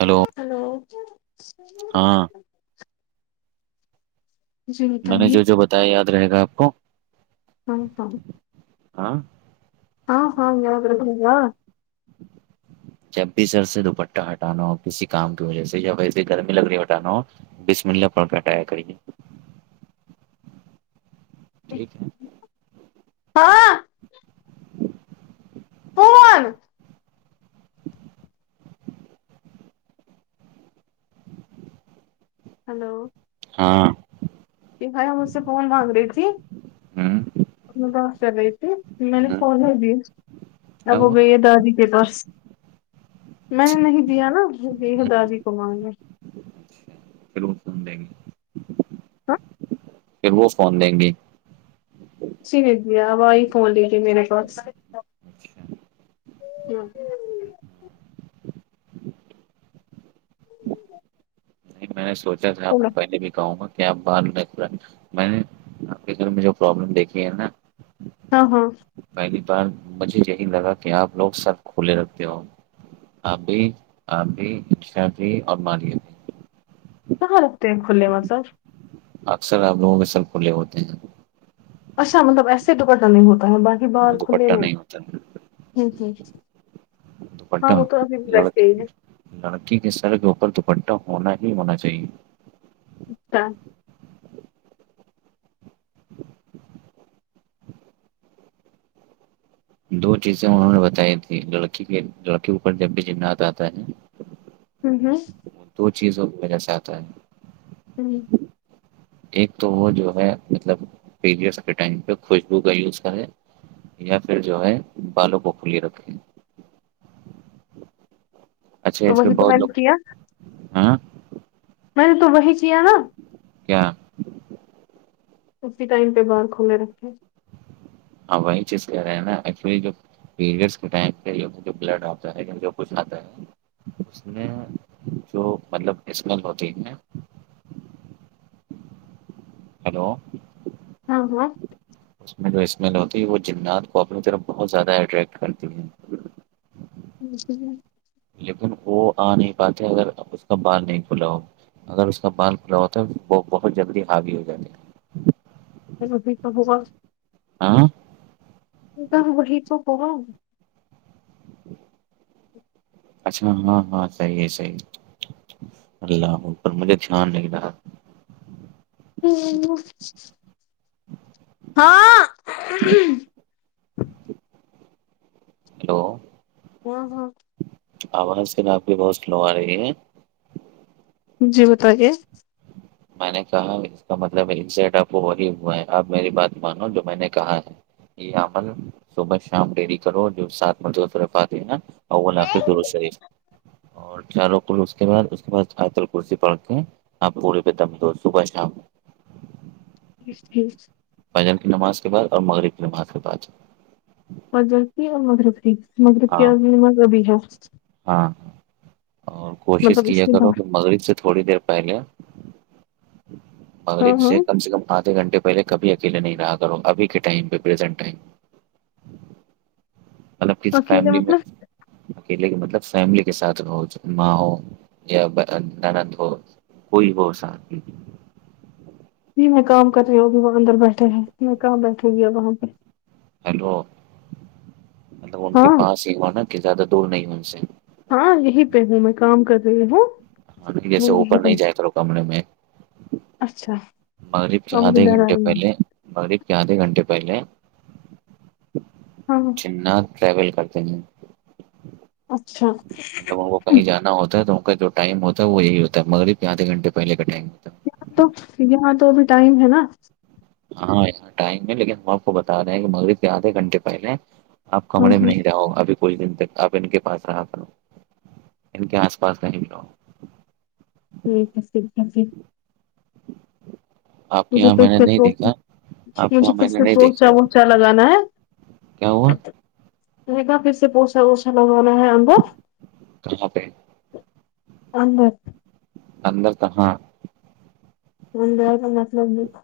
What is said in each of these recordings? Hello hello ہاں جی میں نے بتائیے جو جو بتایا یاد رہے گا آپ کو ہاں ہ ہاں ہاں ہاںیااد بنا [inaudible] جب بھی سر سے دوپٹہ ہٹانا ہو کسی کام کی وجہ سے یا ویسے گرمی لگ رہی ہٹانا ہو بیس منٹ ل پٹایا کریے ٹھیک ہے [unintelligible] ہاں پون ہلو ہاں کہھائی ہم مجھ سے فون مانگ رہی تھی ہوں میں پس کر رہی تھی میں نے ہوں فنے ہی د کیا اب وہ ہوا گئی ہے دادی کے پس میں نے اچھا نہیں دیا نا ہے ہوں، داادی کمار میں لوگ سم دیں گے [unintelligible] ہاں پھر وہ فون دیں گی جی بیا آب آ ہی فون لیجیے میرے پاس اچھا۔ ہوں [unintelligible] میں نے سوچا تھا آپ کو پہلے بھی کہوں گا کیا ا بار نہیں میں نے مھ پرابلم دیکھی ہے نا ہاں ہاں پہلی بار مجھے یہی لگا کہ آپ لوگ سب کھلے رکھتے ہو آبھی آبی اشا بھی اور مالیہ بھی کہاں رگتے ہیں کھے م سر اکثر ہم لوگوں کے سب کھلے ہوتے ہیں اچھا مطلب ایسے دوپٹا نہیں ہوتا ہے باقی ہاں باہر کھلے دوپٹہ میں نہیں ہوتا ہے، ہ ہ دوپٹہ ہاں وہ تو ابھی بھی بیستے ہی لڑکی ہیں لڑکی کے سر کے اوپر دوپٹہ ہونا ہی ہونا چاہیے اچھا دو چیزیں انہوں نے بتائی تھی لڑکی کے لڑکی اوپر جب بھی جنات آتا ہے ہوں ہوں وہ دو چیزوں کی وجہ سے آتا ہے ہوں ایک تو وہ جو ہے مطلب پڈ ٹ پہ خوشبو کا یوز کرے یا پھر جو ہے بالوں کو کھلی رکھیں اچھا تو اس پ وہی تو بہت میں لوگ نے کیا ہ میں نے تو وہی چ نا کیا [unintelligible] اسی ٹائم پہ باہر کھولے رکھیں ہاں وہی چیز کہہ رہے ہیں نا ایکچو پیریڈ کے ٹائم پہ بڈ آپتاے کچھ آتا ہے اس میں جو مطلب اسمل ہوتی ہیں ہیلو ہاں ہاں اس میں جو اسمیل ہوتی ہے وہ جنات کو اپنی طرف بہت زیادہ اٹریکٹ کرتی ہے جی جی لیکن وہ آ نہیں پاتے اگر اس کا بال نہیں کھلا ہو اگر اس کا بال کھلا ہوتا ہے بہت جلدی ہاوی ہو جاتی ہے ابھی تو ہوا [unintelligible] آاں تو ہم وہی تو کون اچھا ہاں ہاں صحیح ہے صحیح اللہ ا پر مجھے دھیان نہیں رہا ہ ہاں ہیلو ہ ہاں ہا آواز آپ کی بہت سلو آ رہی ہے جی بتا ے میں نے کہا اس کا مطلب انسٹ اب وہی ہوا ہے اپ میری بات مانو جو میں نے کہا ہے یہ امل صبح شام ڈیری کرو جو ساتھ اول آخر درد شریف اور چاروں کل اس کے بعد اس کے بعد ائتل کرسی پڑ کے آپ پورے دم تو صبح شام جی ٹھیک [unintelligible] فجر کی نماز کے بعد مغرب کی نماز کے بعد فجر کی اور مغرب کی مغرب کی عنیم ابھی ہے ہاں ہاں اور کوشش مطلب اس کیا کے کرو بعد کہ مغرب سے تھوڑی دیر پہلے مل ہاں ہاں سے کم سےم آھے گھنٹے پہل کبھی اکیے نہیں رہا کر ہوں ابھی کے ٹائم پریزینٹ ٹائم مطلب کسی اکیلے فیملی میں مطلب اکیلے کے مطلب فیملی کے ساتھ رہ ماں ہو یا نانند ہو کوئی ہو سات میں جی میں کام کر رہی ہوںی وہاں اندر بیٹھے ہیں میں کہاں بیٹھوں گیب وہاں پہ ہیلو ان کے ہاں پاس ہی ہوا نا کہ زیادہ دور نہیں ان سے ہاں یہیں پہ ہوں میں کام کر رہی ہوں ابھی جیسے وہ اوپر یہی۔ نہیں جائے کرو کمرے میں اچھا مغرب کے اب مجھے آدھے ڈر آ گھنٹے رہی ہے پہلے مغرب کے آدھے گھنٹے پہلے ہاں نہ ٹریول کرتے ہیں اچھا جب ان کو کہیں جانا ہو ہے تو ان کا جو ٹائم ہوتا وہ یہی ہوتا ہے مغرب آدھے گھنٹے پہلے کا ٹائم ہے یہاں تو یہاں تو ابھی ٹائم ہے نا ہاںاں ٹائم ہے لیکن ہم آپ کو بتا رہے ہیں کہ مغرب کے آدھے گھنٹے پہلے آپ ہاں کمرے میں ہاں نہیں رہ ہو ابھی کچھ دن تک آپ ان کے پاس رہا کرو ان کے آس پاس نہیں بھی رہ ٹھیک ہے ٹھیک ہے ج آپ کے مجھے یہاں پھر میں نے سے نہیں پو- دیکھا آپ کے مجھے یہاں پھر میں نے سے نہیں پوچا دیکھا ووچا لگانا ہے کیا ہوا گا پھر سے پوسا ووسا لگوانا ہے اند [unintelligible] تواں پہ اندر انندر تک ہاں م بی کا مت لوگ [unintelligible]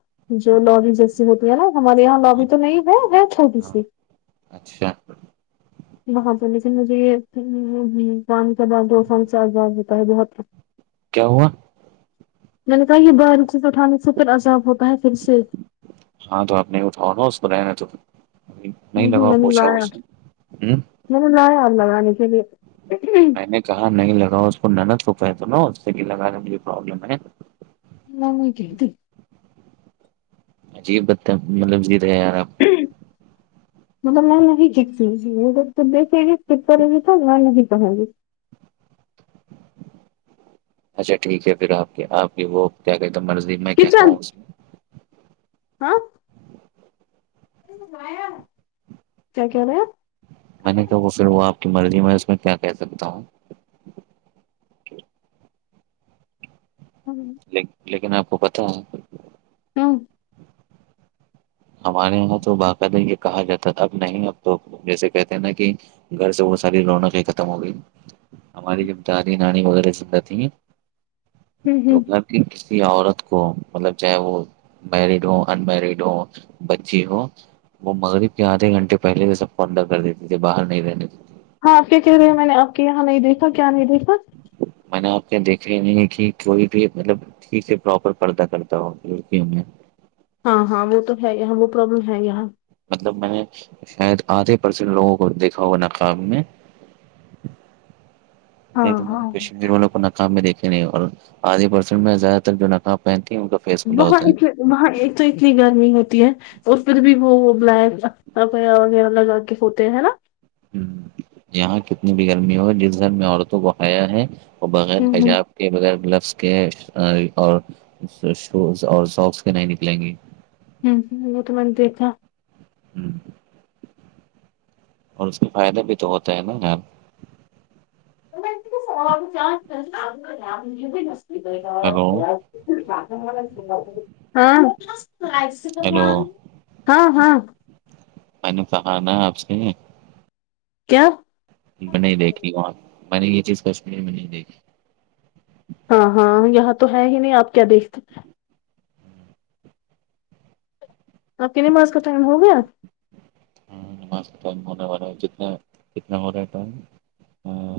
جو لوبی جیسی ہوتی ہے نا ہمارے یہاں ہاں لوبی تو نہیں ہے ہے چھوٹی ہاں، سی اچھا باں سے لیکن مجھے یہ کاان کا ب دو سال سے آزاد ہوتا ہے بہت کیا ہوا میں نے کہا یہ باہاریک چیز اٹھانے سے پھر عذاب ہوتا ہے پھر سے ہاں تو آپ نہیں اٹھاؤ نا اس کور میں تو نہیں لگاؤ پوچھا وہوھا ہوں م نے لایا اللہگے کے لیے [unintelligible] میں نے کہا نہیں لگا اس کو نند توپہ تو نا اس سے بھی لگانا مجے پرابلم ہے نم کہتی [unintelligible] عجیب ب مطلب جییدے یار آپ کی م توب میں نے نہیں جیتتی تو پپر بھی تو میں نے نہیں کہی اچھا ٹھیک ہے پھر آپ کی آپ کی وہ کیا کہتے ہیں مرضی میں کیا کچن کہوں اس میں ہاں کیا کیا رہے ہیں میں نے کہ وہ پھر وہ آپ کی مرضی میں اس میں کیا کہہ سکتا ہوں ہاں [inaudible] لیکن آپ کو پتا ہے ہ [inaudible] ہمارے یہاں تو باقعد ہے یہ کہا جاتا اب نہیں اب تو جیسے کہتے ہیں نا کہ گھر سے وہ ساری رونوں کی ختم ہو گئی ہماری جب دادی نانی وغیرہ سب رہتی ہیں تو گھر کسی عورت کو مطلب چاہے وہ مریڈ ہو ان مریڈ ہو بچی ہو وہ مغرب کے آدھے گھنٹے پہلے سے سب کو اندر کر دیتی تھی باہر نہیں رہنےے ہاں کیا کہہ رہے ہیں میں نے آپ کے یہاں نہیں دیکھا کیا نہیں دیکھا میں نے آپ کے یہ دیکھ لی نہیں کہ کوئی بھی مطلب ٹھیک ہے پراپر کردہ کرتا ہو لڑکیوں میں ہاں ہاں وہ تو ہے یہاں وہ پروابلم ہے یہیاں مطلب میں نے شاید آدھے پرسینٹ لوگوں کو دیکھا ہوا نقاب میں ہاں نہیں تو میں نے ہاں کشمیر والوں کو نقاب میں دیکھے نہیں اور آدھی پرسن میں زیادہ تر جو نقاب پہنتی ہیں ان فیس کھلا وہاں ہوتا ات وہاں تو اتنی گرمی ہوتی ہے اس پھر بھی وہ بلیک ایا وغیرہ لگا کے ہوتے ہیں ہے نا ہ یہاں کتنی بھی گرمی ہو جس گھر میں عورتوں کو ہیا ہے وہ بغیر ہوں حجاب کے بغیر گلبس کے اور شوز اور سوکس کے نہیں نکلیں گی ہوں ہ وہ تو میں نے دیکھا ہوں [unintelligible] اور اس کے فائدے بھی تو ہوتا ہے نا ار س چان بھی نستی تو ہیلو گ [unintelligible] ہاں [unintelligible] ہیلو ہاں ہاں میں نے کہہانا آپ سے کیا میں نہیں دیکھی وہاں میں نے یہ چیز کشمییر میں نہیں دیکھی ہاں ہاں یہاں تو ہے ہی نہیں آپ کیا دیکھتے اب کتنے مارس کا ٹائم ہو گیا ہ ٹائم ہونے والا ہے جتنا جتنا ہو رہا ہے ٹائم [unintelligible] ہاں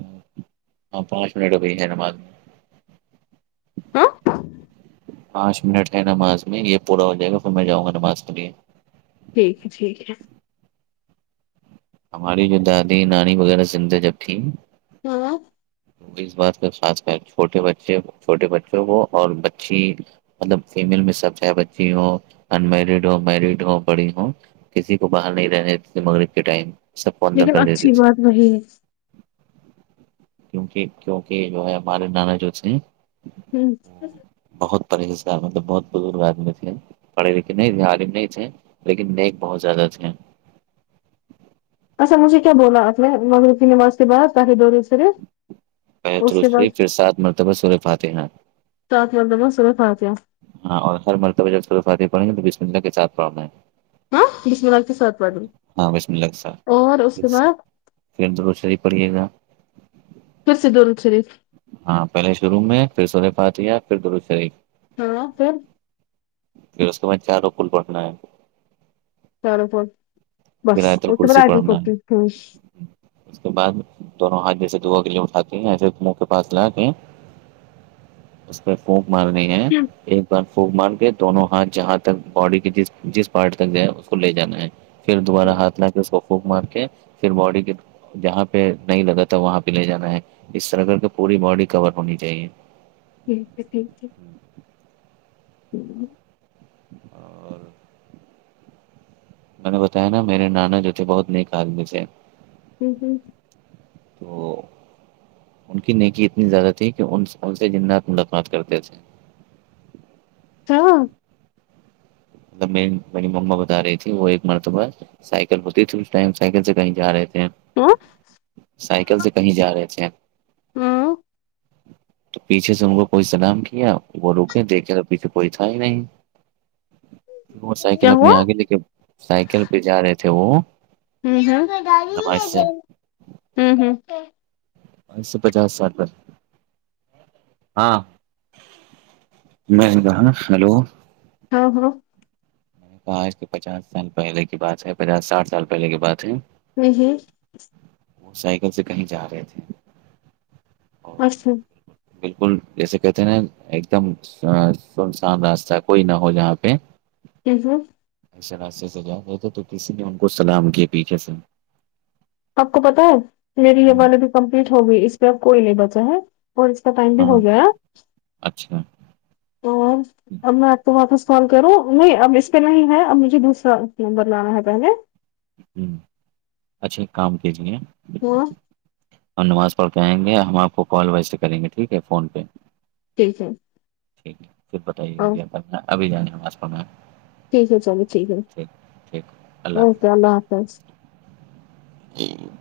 ہاں پانچ منٹ ہو گئی ہے نماد میں ہاں پانچ منٹ ہے نماز میں یہ پورا ہو جائے گا پھر میں جاں گا نماز کے لیے ٹھیک ہے ٹھیک ہے ہماری جو دادی نانی وغیرہ زندہ جب تھی ہاں [unintelligible] اس بات کا خاص چھوٹے بچے چھوٹے بچوں کو اور بچی مطلب فیمیل میں سب چاہ بچی ہو ان مریڈ ہو میریڈ ہو بڑی ہو کسی کو باہر نہیں رہنے مغرب کے ٹائم سب کو اندر لیکن کر دیتے اچھی تھے بات وہی ہے کیونک کیوںک جو ہے ہمارے نانا جو تھ ہوں بہت پریس گار مطلب بہت بزرگ آدمی تھے پڑھے لکھے نہیں تھے عالم نہیں تھے لیکن نیک بہت زیادہ تھے اچھا مجھے کیا بولا آپ نے مغرب کی نواز کے بعداہدور صرف پہلے درود شریف پھر ساتھ مرتبہ سورے پات ہیں سات مرتبہ سورہ فاتحہ ہاں اور ہر مرتبہ جب سورہ فاتحہ پڑھیں گے تو بسم اللہ کے ساتھ پڑھنا ہاں بسم اللہ کے ساتھ پڑھ [unintelligible] اور اس کے بعد پھرر درود شریف ہی پڑھیے گا پھر سے درود شریف ہاں پہلے شروع میں پھر سورے فاتحہ پھر درود شریف ہاں پھر پھر اس کے بع چاروگ کل پٹھنا ہے پھر آیت الکرسی پڑھنا ہے [unintelligible] اس کے بعد دونوں ہاتھ جیسے دوا کے لیے اٹھاتے ہیں ایسے منہ کے پاس لا کے ہیں اس پہ فھوک مارنی ہے ایک بار خوک مار کے دونوں ہاتھ جہاں تک باڈی کے جس جس پارٹ تک جائے اس کو لے جانا ہے پھر دوبارہ ہاتھ لا کے اس کو پھک مار کے پھر باڈی کے جہاں پہ نہیں لگا تھا وہاں پہ لے جانا ہے اس طرح کر کے پوری باڈی کور ہونی چاہیے ٹھیک ہے ٹھیک ہے ہمم اور میں نے بتایا نا میرے نانا جو تھے بہت نیک آدمی سے ہمم ہمم تو ان کی نیکی اتنی زیادہ تھی کہ ان ان سے جنات ملاقمات کرتے تھے [unintelligible] تب میری میڑی مما بتا رہی تھی وہ ایک مرتبہ ہے سائیکل ہوتی تھی اس ٹائم سائیکل سے کہیں جا رہے تھ ہیں ہاں سائیکل سے کہیں جا رہے تھے ہاں تو پیچھے سے ان کو کوئی سلام کیا وہ رکے دیکھے تو پیچھے کوئی تھا ہی نہیں تو سائیکل کیا ہوا اپنے آگے لے کے سائیکل پہ جا رہے تھے وہ ہمم نماز سے ہمم ہمم ہمم اج سے پچاس سال ہاں میں کہا ہیلو ہاں ہاں آج کے پچاس سال پہلے کی بات ہے پچاس ساٹھ سال پہلے کی بات ہے ہمم ہمم موٹر سائیکل سے کہیں جا رہے تھے اچھا بالکل جیسے کہتے ہیں نا ایک دم سنسان راستہ ہے کوئی نہ ہو جہاں پہ ہمم ہمم اسے راستے سے جا گئے تھے تو کسی نے ان کو سلام کیاے پیچھے سے آپ کو پتا ہے میری یہ والی بھی کمپلیٹ ہوگئی اس پہ اب کوئی نہیں بچا ہے اور اس کا ٹائم بھی ہاں ہو گیا اچھا اور اب میں آپ کو وہاں سال کروں نہیں اب اس پہ نہیں ہے اب مجھے دوسرا نمبر لانا ہے پہلے اچھا اک کام کیجیے ہمم ہم نماز پڑھ کے آئ گے ہم آپ کو کال ویسے کریں گے ٹھیک ہے فون پہ ٹھ ہے ٹھیک ہے پھر بتائیے گا کیا ابھی جانےا آس پ میں ٹھیک ہے چلیے ٹھیک ہے اوکے اللہ حافظ جی [inaudible]